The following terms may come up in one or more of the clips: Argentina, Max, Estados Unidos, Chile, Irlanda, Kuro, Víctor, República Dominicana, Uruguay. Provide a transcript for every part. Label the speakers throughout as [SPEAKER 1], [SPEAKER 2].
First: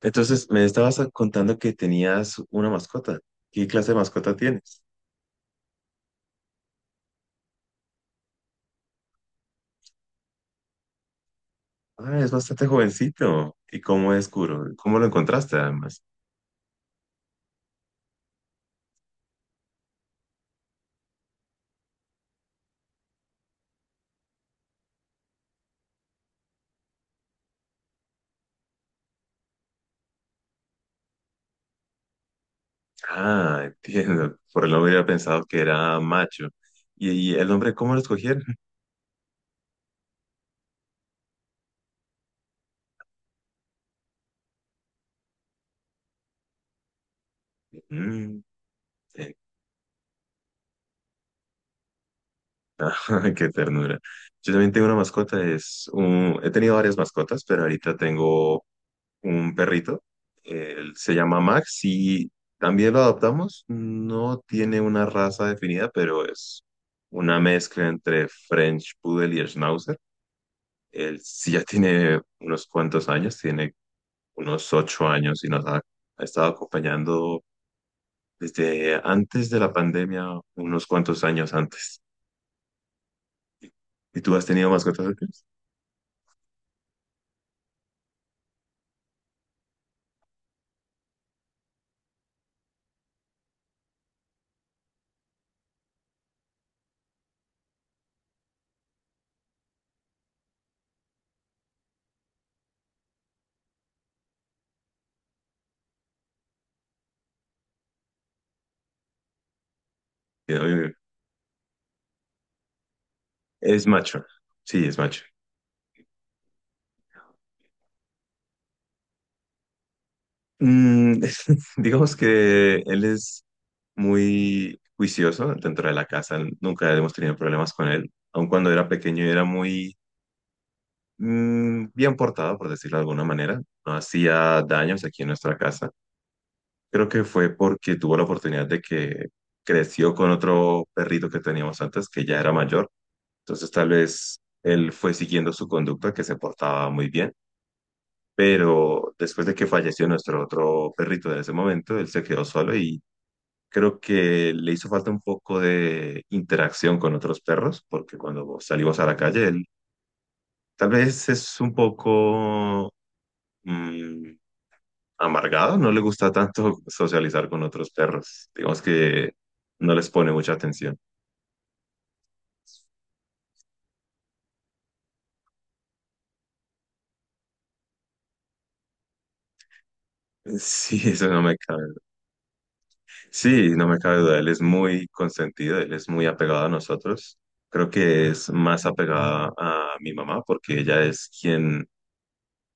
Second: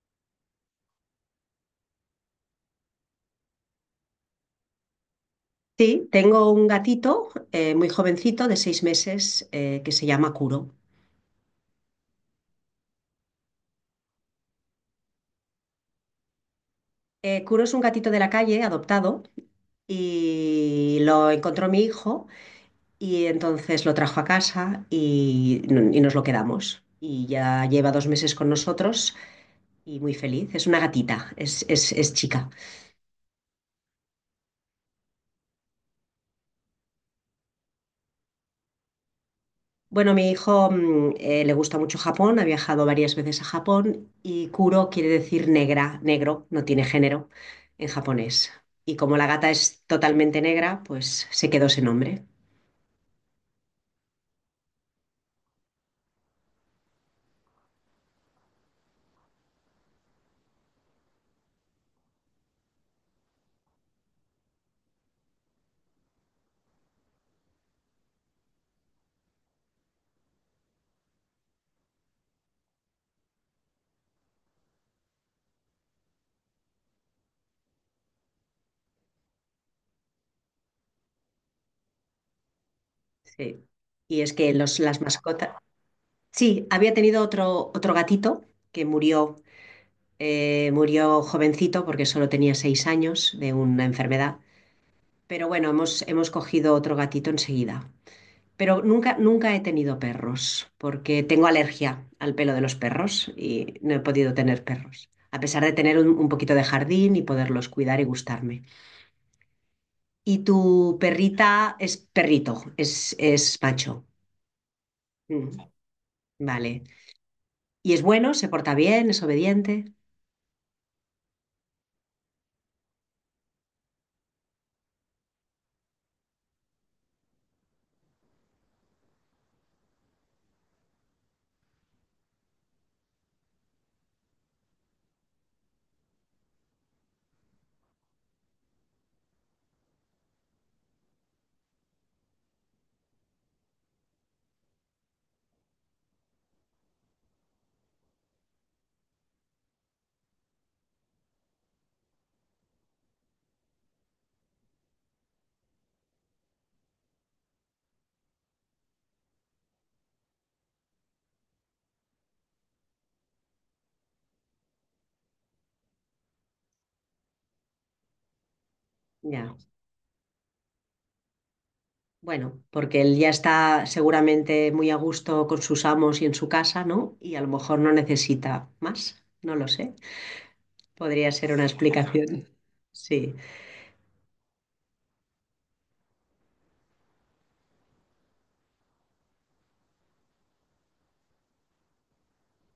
[SPEAKER 1] Entonces, me estabas contando que tenías una mascota. ¿Qué clase de mascota tienes?
[SPEAKER 2] Sí, tengo un gatito muy jovencito de 6 meses que se llama Kuro.
[SPEAKER 1] Ah, es bastante jovencito. ¿Y cómo es Kuro? ¿Cómo lo encontraste además?
[SPEAKER 2] Kuro es un gatito de la calle adoptado y lo encontró mi hijo y entonces lo trajo a casa y nos lo quedamos. Y ya lleva 2 meses con nosotros y muy feliz. Es una gatita, es chica.
[SPEAKER 1] Ah, entiendo. Por el nombre hubiera pensado que era macho. ¿Y el nombre, ¿cómo lo escogieron?
[SPEAKER 2] Bueno, mi hijo le gusta mucho Japón, ha viajado varias veces a Japón y Kuro quiere decir negra, negro, no tiene género en
[SPEAKER 1] Mm.
[SPEAKER 2] japonés. Y como la
[SPEAKER 1] eh,
[SPEAKER 2] gata es totalmente negra, pues se quedó ese nombre.
[SPEAKER 1] Qué ternura. Yo también tengo una mascota. He tenido varias mascotas, pero ahorita tengo un perrito, él se llama Max y también lo adoptamos. No tiene una raza definida, pero es una mezcla entre French Poodle y Schnauzer. Él sí ya tiene unos cuantos años, tiene unos ocho años y nos ha estado acompañando desde antes de la pandemia, unos cuantos años antes.
[SPEAKER 2] Sí.
[SPEAKER 1] ¿Y
[SPEAKER 2] Y es
[SPEAKER 1] tú has
[SPEAKER 2] que
[SPEAKER 1] tenido
[SPEAKER 2] las
[SPEAKER 1] mascotas antes?
[SPEAKER 2] mascotas... Sí, había tenido otro gatito que murió, murió jovencito porque solo tenía 6 años de una enfermedad. Pero bueno, hemos cogido otro gatito enseguida. Pero nunca, nunca he tenido perros, porque tengo alergia al pelo de los perros y no he podido tener perros, a pesar de tener un poquito de jardín y poderlos cuidar y gustarme. Y
[SPEAKER 1] Sí, oye.
[SPEAKER 2] tu perrita es perrito, es
[SPEAKER 1] Es
[SPEAKER 2] macho.
[SPEAKER 1] macho, sí, es macho.
[SPEAKER 2] Mm, vale. Y es bueno, se porta bien, es obediente.
[SPEAKER 1] Mm. Digamos que él es muy juicioso dentro de la casa, nunca hemos tenido problemas con él; aun cuando era pequeño era muy bien portado, por decirlo de alguna manera, no hacía daños aquí en nuestra casa. Creo que fue porque tuvo la oportunidad de que creció con otro perrito que teníamos antes, que ya era mayor, entonces tal vez él fue siguiendo su conducta, que se portaba muy bien. Pero después de que falleció nuestro otro perrito de ese momento, él se quedó solo y creo que le hizo falta un poco de interacción con otros perros, porque cuando salimos a la calle, él tal vez es un poco mm, amargado, no le gusta tanto socializar con otros perros. Digamos que
[SPEAKER 2] Ya.
[SPEAKER 1] no les pone mucha atención.
[SPEAKER 2] Bueno, porque él ya está seguramente muy a gusto con sus amos y en su casa, ¿no? Y a lo mejor no necesita más, no lo sé.
[SPEAKER 1] Sí, eso
[SPEAKER 2] Podría
[SPEAKER 1] no
[SPEAKER 2] ser
[SPEAKER 1] me
[SPEAKER 2] una
[SPEAKER 1] cabe.
[SPEAKER 2] explicación. Sí.
[SPEAKER 1] Sí, no me cabe duda. Él es muy consentido, él es muy apegado a nosotros. Creo que es más apegada a mi mamá porque ella es quien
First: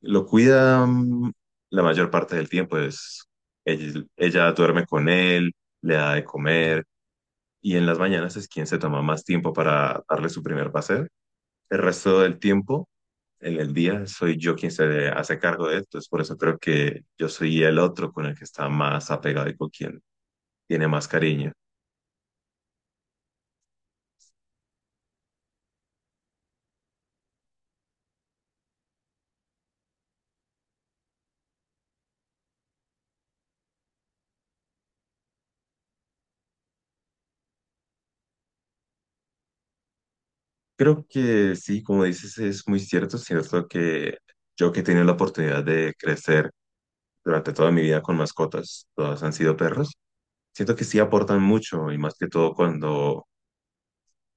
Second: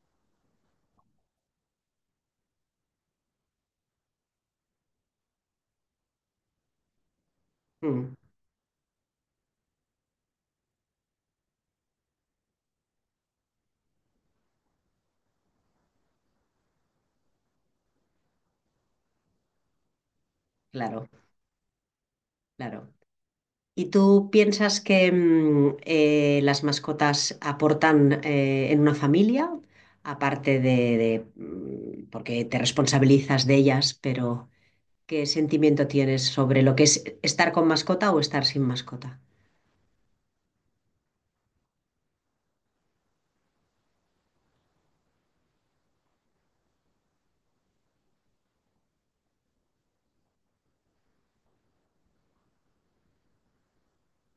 [SPEAKER 1] lo cuida la mayor parte del tiempo, es ella duerme con él, le da de comer y en las
[SPEAKER 2] Mm.
[SPEAKER 1] mañanas es quien se toma más tiempo para darle su primer paseo. El resto del tiempo, en el día, soy yo quien se hace cargo de esto, es por eso creo que yo soy el otro con el que está más apegado y con quien tiene más
[SPEAKER 2] Claro,
[SPEAKER 1] cariño.
[SPEAKER 2] claro. ¿Y tú piensas que las mascotas aportan en una familia, aparte de, porque te responsabilizas de ellas, pero qué sentimiento tienes sobre lo que es estar con mascota o estar sin mascota?
[SPEAKER 1] Creo que sí, como dices, es muy cierto que yo, que he tenido la oportunidad de crecer durante toda mi vida con mascotas, todas han sido perros, siento que sí aportan mucho, y más que todo cuando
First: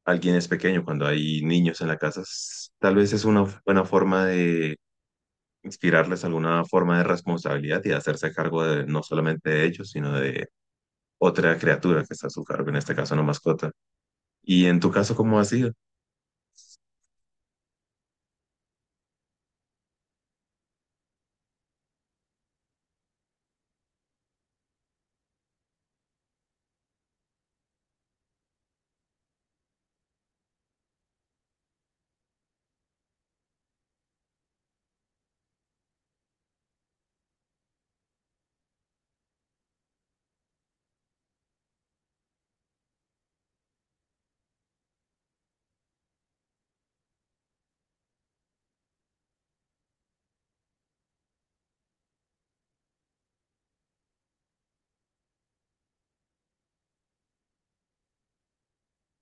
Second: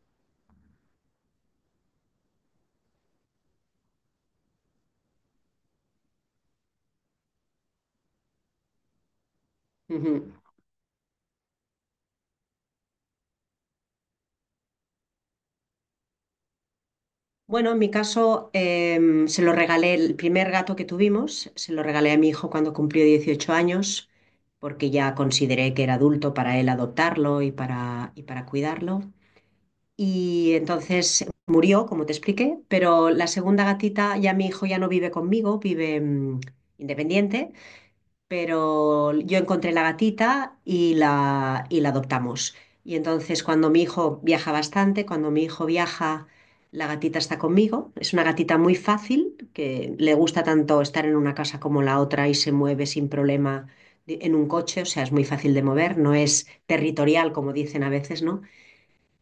[SPEAKER 1] alguien es pequeño, cuando hay niños en la casa, tal vez es una buena forma de inspirarles alguna forma de responsabilidad y de hacerse cargo de no solamente de ellos, sino
[SPEAKER 2] Ujú.
[SPEAKER 1] de otra criatura que está a su cargo, en este caso una mascota. Y en tu caso, ¿cómo ha sido?
[SPEAKER 2] Bueno, en mi caso, se lo regalé, el primer gato que tuvimos, se lo regalé a mi hijo cuando cumplió 18 años, porque ya consideré que era adulto para él adoptarlo y para cuidarlo. Y entonces murió, como te expliqué, pero la segunda gatita, ya mi hijo ya no vive conmigo, vive independiente, pero yo encontré la gatita y la adoptamos. Y entonces cuando mi hijo viaja bastante, cuando mi hijo viaja, la gatita está conmigo. Es una gatita muy fácil, que le gusta tanto estar en una casa como la otra y se mueve sin problema en un coche, o sea, es muy fácil de mover, no es territorial como dicen a veces, ¿no?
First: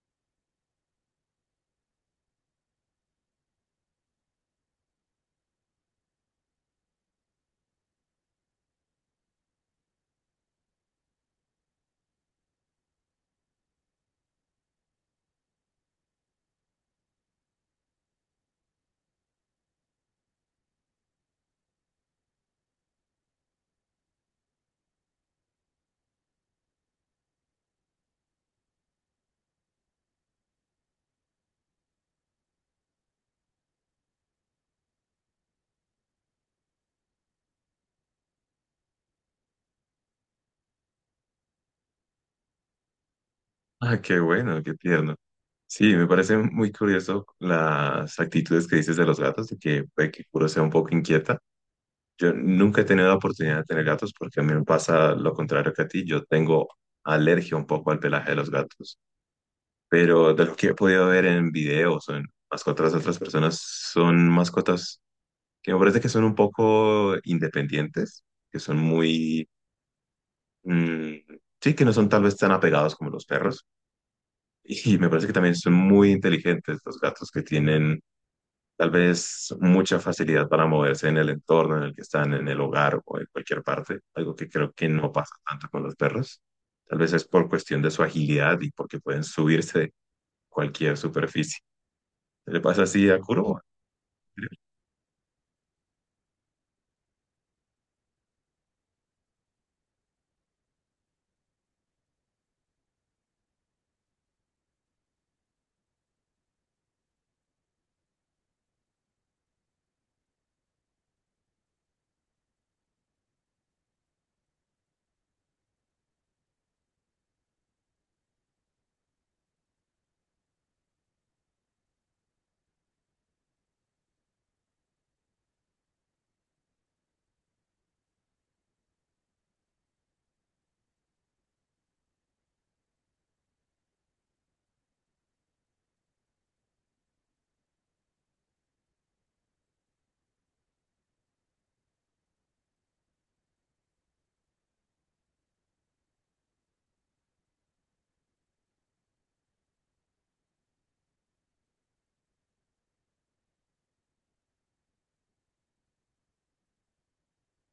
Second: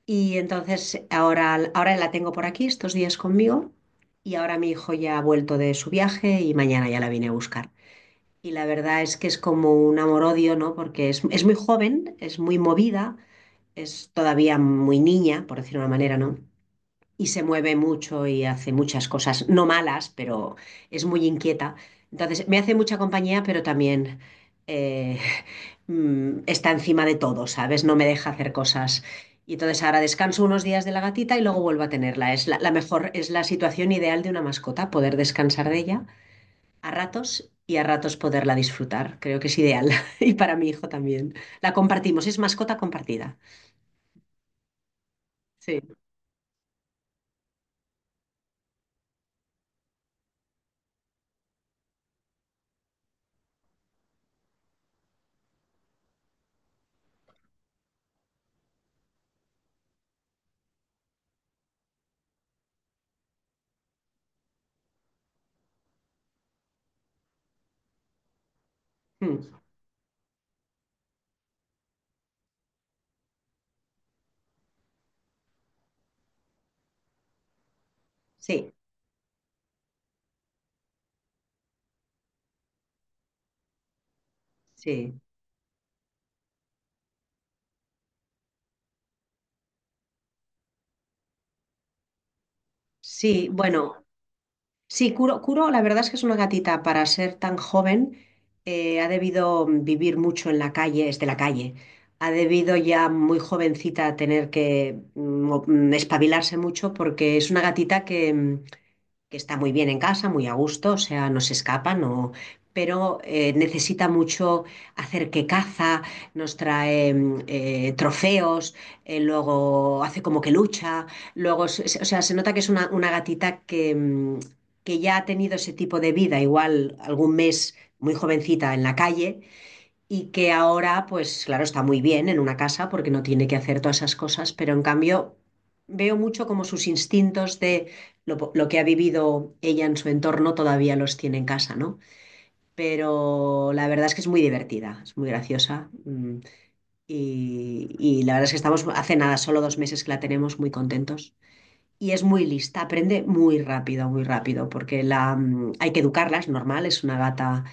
[SPEAKER 2] Y entonces ahora la tengo por aquí, estos días conmigo, y ahora mi hijo ya ha vuelto de su viaje y mañana ya la vine a buscar. Y la verdad es que es como un amor-odio, ¿no? Porque es muy joven, es muy movida, es todavía muy niña, por decirlo de una manera, ¿no? Y se mueve mucho y hace muchas cosas, no malas, pero es muy inquieta. Entonces, me hace mucha compañía, pero también eh, está encima de todo, ¿sabes? No me deja hacer cosas. Y entonces ahora descanso unos días de la gatita y luego vuelvo a tenerla. Es la mejor, es la situación ideal de una mascota, poder descansar de ella a ratos y a ratos poderla disfrutar. Creo que es ideal. Y para mi hijo también. La compartimos, es mascota compartida.
[SPEAKER 1] Ah, qué bueno, qué tierno.
[SPEAKER 2] Sí,
[SPEAKER 1] Sí, me parece muy curioso las actitudes que dices de los gatos, de que puede que Kuro sea un poco inquieta. Yo nunca he tenido la oportunidad de tener gatos porque a mí me pasa lo contrario que a ti. Yo tengo alergia un poco al pelaje de los gatos, pero de lo que he podido ver en videos o en mascotas de otras personas, son mascotas que me parece que son un poco independientes, que son muy,
[SPEAKER 2] mm,
[SPEAKER 1] mm, sí, que no son tal vez tan apegados como los perros. Y me parece que también son muy inteligentes los gatos, que tienen
[SPEAKER 2] sí,
[SPEAKER 1] tal vez mucha facilidad para moverse en el entorno en el que están, en el hogar o en cualquier parte, algo que creo que no
[SPEAKER 2] sí.
[SPEAKER 1] pasa tanto con los perros. Tal vez es por cuestión de su agilidad y porque pueden subirse de cualquier superficie. Le pasa así a
[SPEAKER 2] Sí,
[SPEAKER 1] Kuro.
[SPEAKER 2] bueno. Sí, Kuro, la verdad es que es una gatita para ser tan joven, ha debido vivir mucho en la calle, es de la calle, ha debido ya muy jovencita tener que espabilarse mucho porque es una gatita que está muy bien en casa, muy a gusto, o sea, no se escapa, no, pero necesita mucho hacer que caza, nos trae trofeos, luego hace como que lucha, luego, o sea, se nota que es una gatita que ya ha tenido ese tipo de vida, igual algún mes muy jovencita en la calle y que ahora, pues claro, está muy bien en una casa porque no tiene que hacer todas esas cosas, pero en cambio veo mucho como sus instintos de lo que ha vivido ella en su entorno todavía los tiene en casa, ¿no? Pero la verdad es que es muy divertida, es muy graciosa y la verdad es que estamos hace nada, solo 2 meses que la tenemos muy contentos. Y es muy lista, aprende muy rápido, porque hay que educarla, es normal, es una gata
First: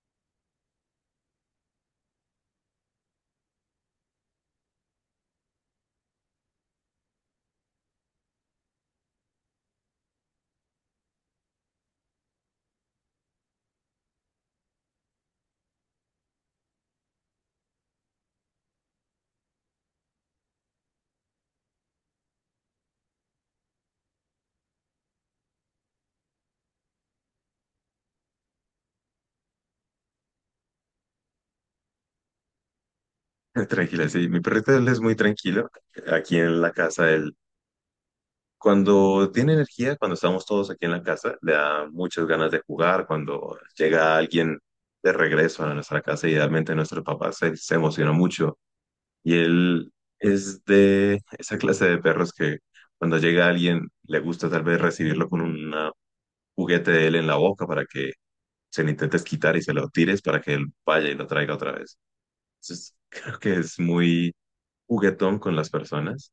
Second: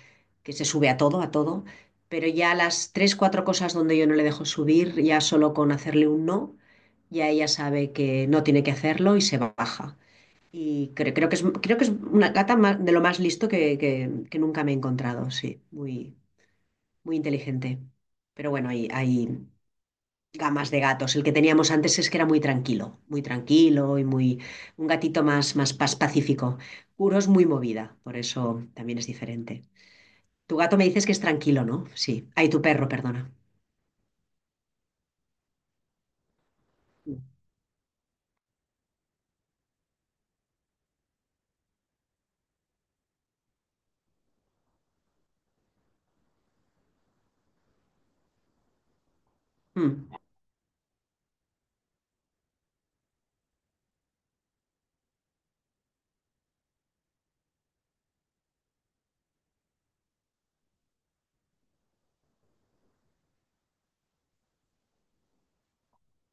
[SPEAKER 2] que se sube a todo, pero ya las tres, cuatro cosas donde yo no le dejo subir, ya solo con hacerle un no, ya ella sabe que no tiene que hacerlo y se baja. Y creo que es una gata de lo más listo que nunca me he encontrado, sí, muy, muy inteligente. Pero bueno, hay gamas de gatos. El que teníamos antes es que era muy tranquilo y muy un gatito pacífico. Kuro es muy movida, por eso también es diferente. Tu gato me dices que es tranquilo, ¿no? Sí. Ay, tu perro, perdona.
[SPEAKER 1] Tranquila, sí. Mi perrito, él es muy tranquilo. Aquí en la casa,
[SPEAKER 2] Mm,
[SPEAKER 1] él, cuando tiene energía, cuando estamos todos aquí en la casa, le da muchas ganas de jugar. Cuando llega alguien de regreso a nuestra casa, idealmente nuestro papá se emociona mucho. Y él
[SPEAKER 2] mm.
[SPEAKER 1] es de esa clase de perros que cuando llega alguien le gusta tal vez recibirlo con un juguete de él en la boca para que se lo intentes quitar y se lo tires para que él vaya y lo traiga otra vez. Entonces, creo que es muy juguetón con las personas,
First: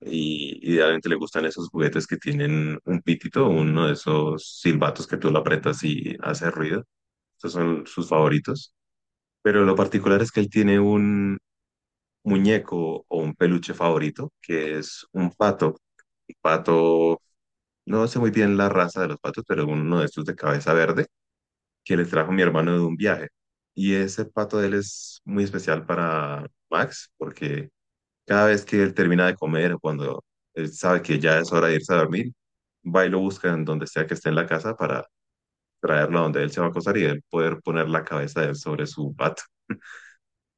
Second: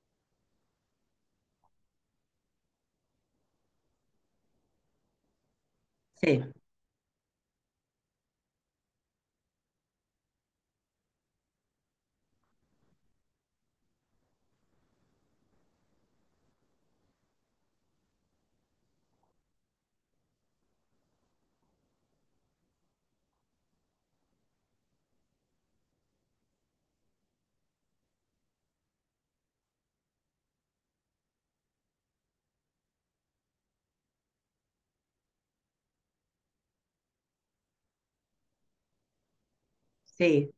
[SPEAKER 1] y idealmente le gustan esos juguetes que tienen un pitito, uno de esos silbatos que tú lo apretas y
[SPEAKER 2] Sí,
[SPEAKER 1] hace ruido. Esos son sus favoritos. Pero lo particular es que él tiene un muñeco o un peluche favorito, que es un pato. Un pato, no sé muy bien la raza de los patos, pero uno de estos de cabeza verde, que le trajo mi hermano de un viaje. Y ese pato de él es muy especial para Max, porque cada vez que él termina de comer o cuando él sabe que ya es hora de irse a dormir, va y lo busca en donde sea que esté en la casa para traerlo a donde él se va a acostar y él poder poner la cabeza de él sobre su pato.
[SPEAKER 2] sí.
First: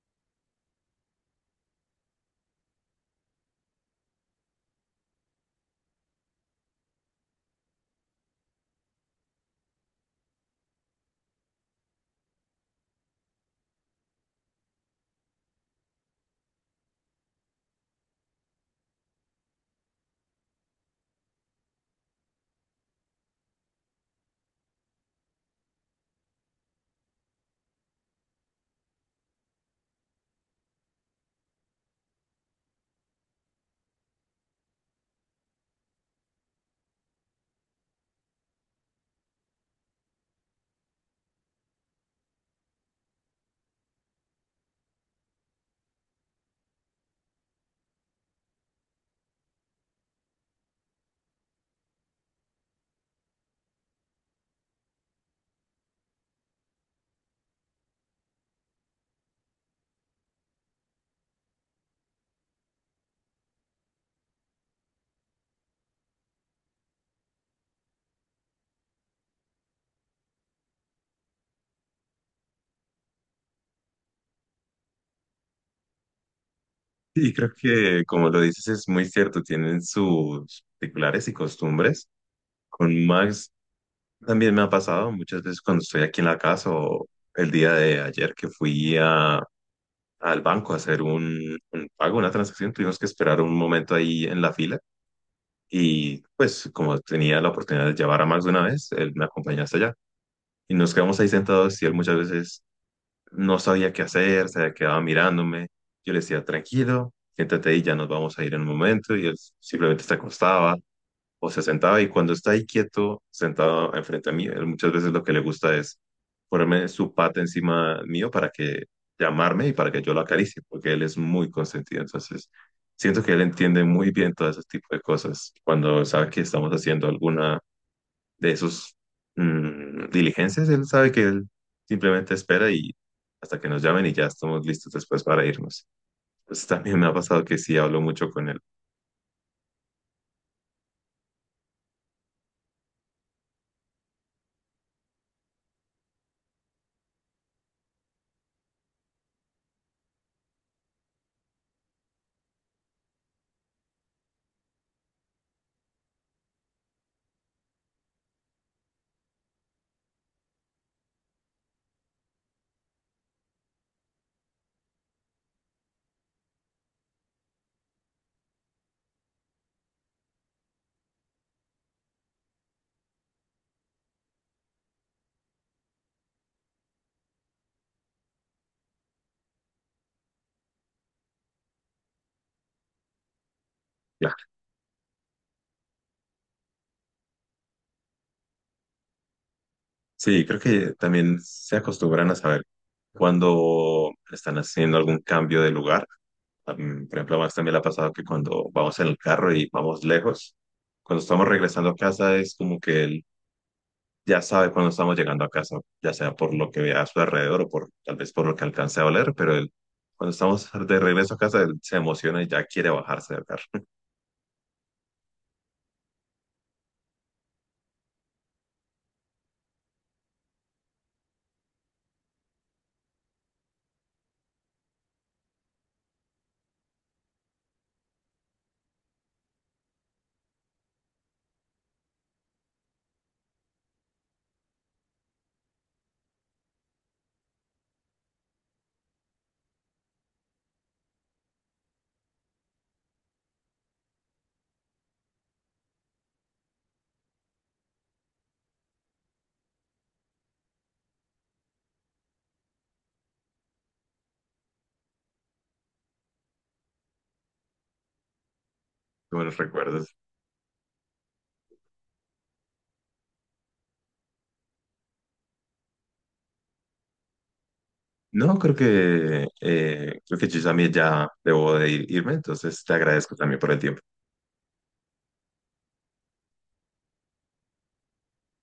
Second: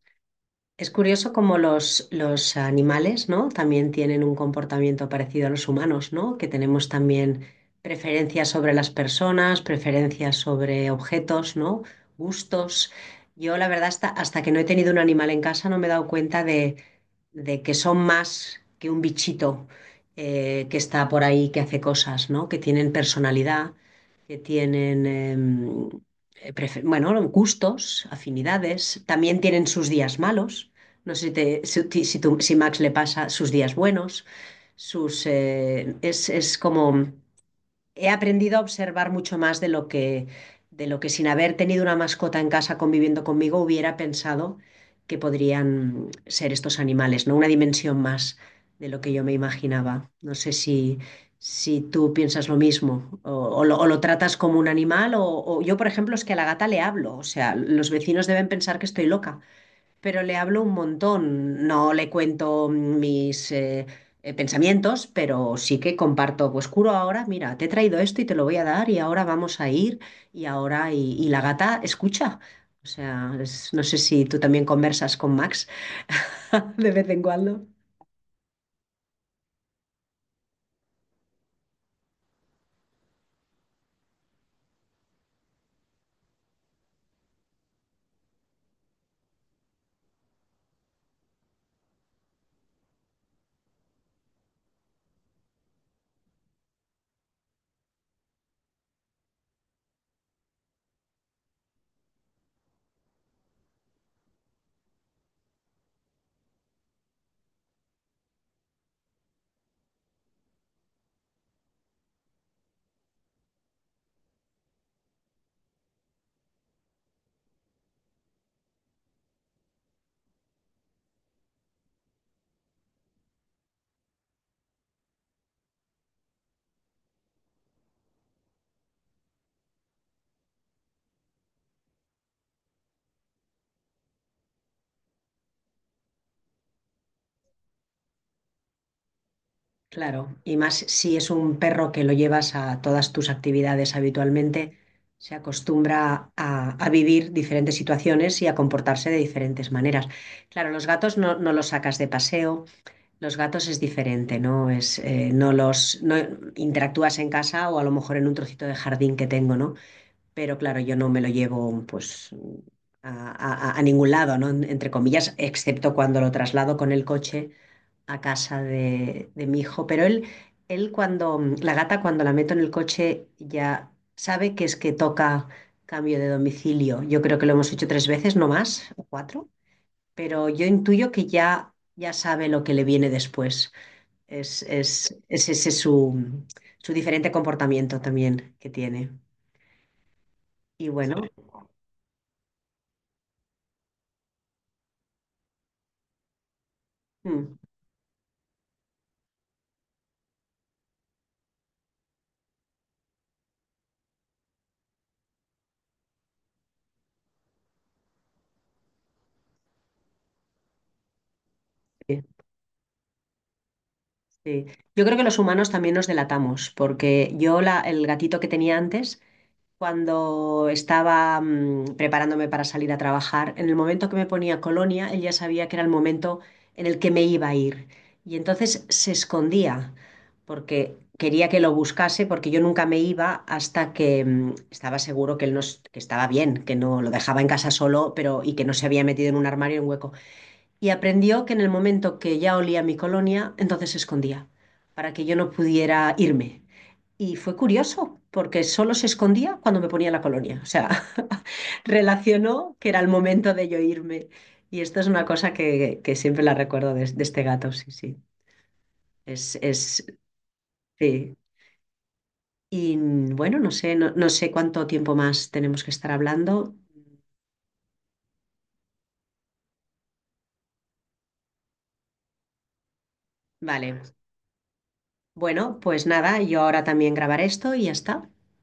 [SPEAKER 2] Es curioso cómo los animales, ¿no? También tienen un comportamiento parecido a los humanos, ¿no? Que tenemos también preferencias sobre las personas, preferencias sobre objetos, ¿no? Gustos. Yo, la verdad, hasta que no he tenido un animal en casa, no me he dado cuenta de que son más que un bichito que está por ahí, que hace cosas, ¿no? Que tienen personalidad, que tienen, bueno, gustos, afinidades, también tienen sus días malos. No sé si Max le pasa sus días buenos, sus, es como he aprendido a observar mucho más de lo que sin haber tenido una mascota en casa conviviendo conmigo hubiera pensado que podrían ser estos animales, ¿no? Una dimensión más de lo que yo me imaginaba. No sé si, si tú piensas lo mismo o lo tratas como un animal o yo, por ejemplo, es que a la gata le hablo. O sea, los vecinos deben pensar que estoy loca, pero le hablo un montón. No le cuento mis pensamientos, pero sí que comparto, pues curo ahora, mira, te he traído esto y te lo voy a dar y ahora vamos a ir y ahora y la gata escucha. O sea, no sé si tú también conversas con Max de vez en
[SPEAKER 1] Sí, creo
[SPEAKER 2] cuando.
[SPEAKER 1] que como lo dices es muy cierto, tienen sus particulares y costumbres. Con Max también me ha pasado muchas veces cuando estoy aquí en la casa, o el día de ayer que fui al banco a hacer un pago, una transacción, tuvimos que esperar un momento ahí en la fila, y pues como tenía la oportunidad de llevar a Max de una vez, él me acompañó hasta allá y nos quedamos ahí sentados, y él muchas veces no sabía qué hacer, se quedaba mirándome. Yo le decía: tranquilo, siéntate ahí, ya nos vamos a ir en un momento. Y él simplemente se acostaba o se sentaba. Y cuando está ahí quieto, sentado enfrente a mí, él muchas veces lo que le gusta es ponerme su pata encima mío para que llamarme y para que yo lo acaricie, porque él es muy consentido. Entonces, siento que él entiende muy bien todo ese tipo de cosas. Cuando sabe que estamos haciendo alguna de esos diligencias, él sabe que él simplemente espera y hasta que nos llamen y ya estamos listos después para irnos. Pues también me ha pasado que sí hablo mucho con él.
[SPEAKER 2] Claro, y más si es un perro que lo llevas a todas tus actividades habitualmente, se acostumbra a vivir diferentes situaciones y a comportarse de diferentes maneras. Claro, los gatos no, no los sacas de paseo, los gatos es diferente, ¿no? Es, no los no interactúas en casa o a lo mejor en un trocito de jardín que tengo, ¿no? Pero claro, yo no me lo llevo pues a, a ningún lado, ¿no? Entre comillas, excepto cuando lo traslado con el coche a casa de mi hijo, pero la gata cuando la meto en el coche ya sabe que es que toca cambio de domicilio. Yo creo que lo hemos hecho tres veces, no más, o cuatro, pero yo intuyo que ya sabe lo que le viene después.
[SPEAKER 1] Claro.
[SPEAKER 2] Es ese su diferente comportamiento también que tiene.
[SPEAKER 1] Sí, creo
[SPEAKER 2] Y sí,
[SPEAKER 1] que
[SPEAKER 2] bueno.
[SPEAKER 1] también se acostumbran a saber cuando están haciendo algún cambio de lugar. Por
[SPEAKER 2] Sí.
[SPEAKER 1] ejemplo, a Max
[SPEAKER 2] Mm,
[SPEAKER 1] también le ha pasado que cuando vamos en el carro y vamos lejos, cuando estamos regresando a casa es como que él ya sabe cuando estamos llegando a casa, ya sea por lo que vea a su alrededor o por tal vez por lo que alcance a oler, pero él, cuando estamos de regreso a casa, él se
[SPEAKER 2] sí,
[SPEAKER 1] emociona y ya quiere bajarse del carro.
[SPEAKER 2] sí. Yo creo que los humanos también nos delatamos, porque yo la, el gatito que tenía antes cuando estaba preparándome para salir a trabajar, en el momento que me ponía colonia, él ya sabía que era el momento en el que me iba a ir. Y entonces se escondía, porque quería que lo buscase, porque yo nunca me iba hasta que estaba seguro que él no, que estaba bien, que no lo dejaba en casa solo, pero y que no se había metido en un armario en un hueco y aprendió que en el momento que ya olía mi colonia, entonces se escondía, para que yo no pudiera irme. Y fue curioso, porque solo se escondía cuando me ponía la colonia. O sea, relacionó que era el momento de yo irme. Y esto es una cosa que siempre la recuerdo de este gato, sí, sí.
[SPEAKER 1] Qué
[SPEAKER 2] Es,
[SPEAKER 1] buenos
[SPEAKER 2] es,
[SPEAKER 1] recuerdos.
[SPEAKER 2] sí. Y bueno, no sé, no, no sé cuánto tiempo más tenemos que estar hablando.
[SPEAKER 1] No, creo que yo también ya debo de irme, entonces te agradezco también por el tiempo.
[SPEAKER 2] Vale. Bueno, pues nada, yo ahora también grabaré esto y ya está.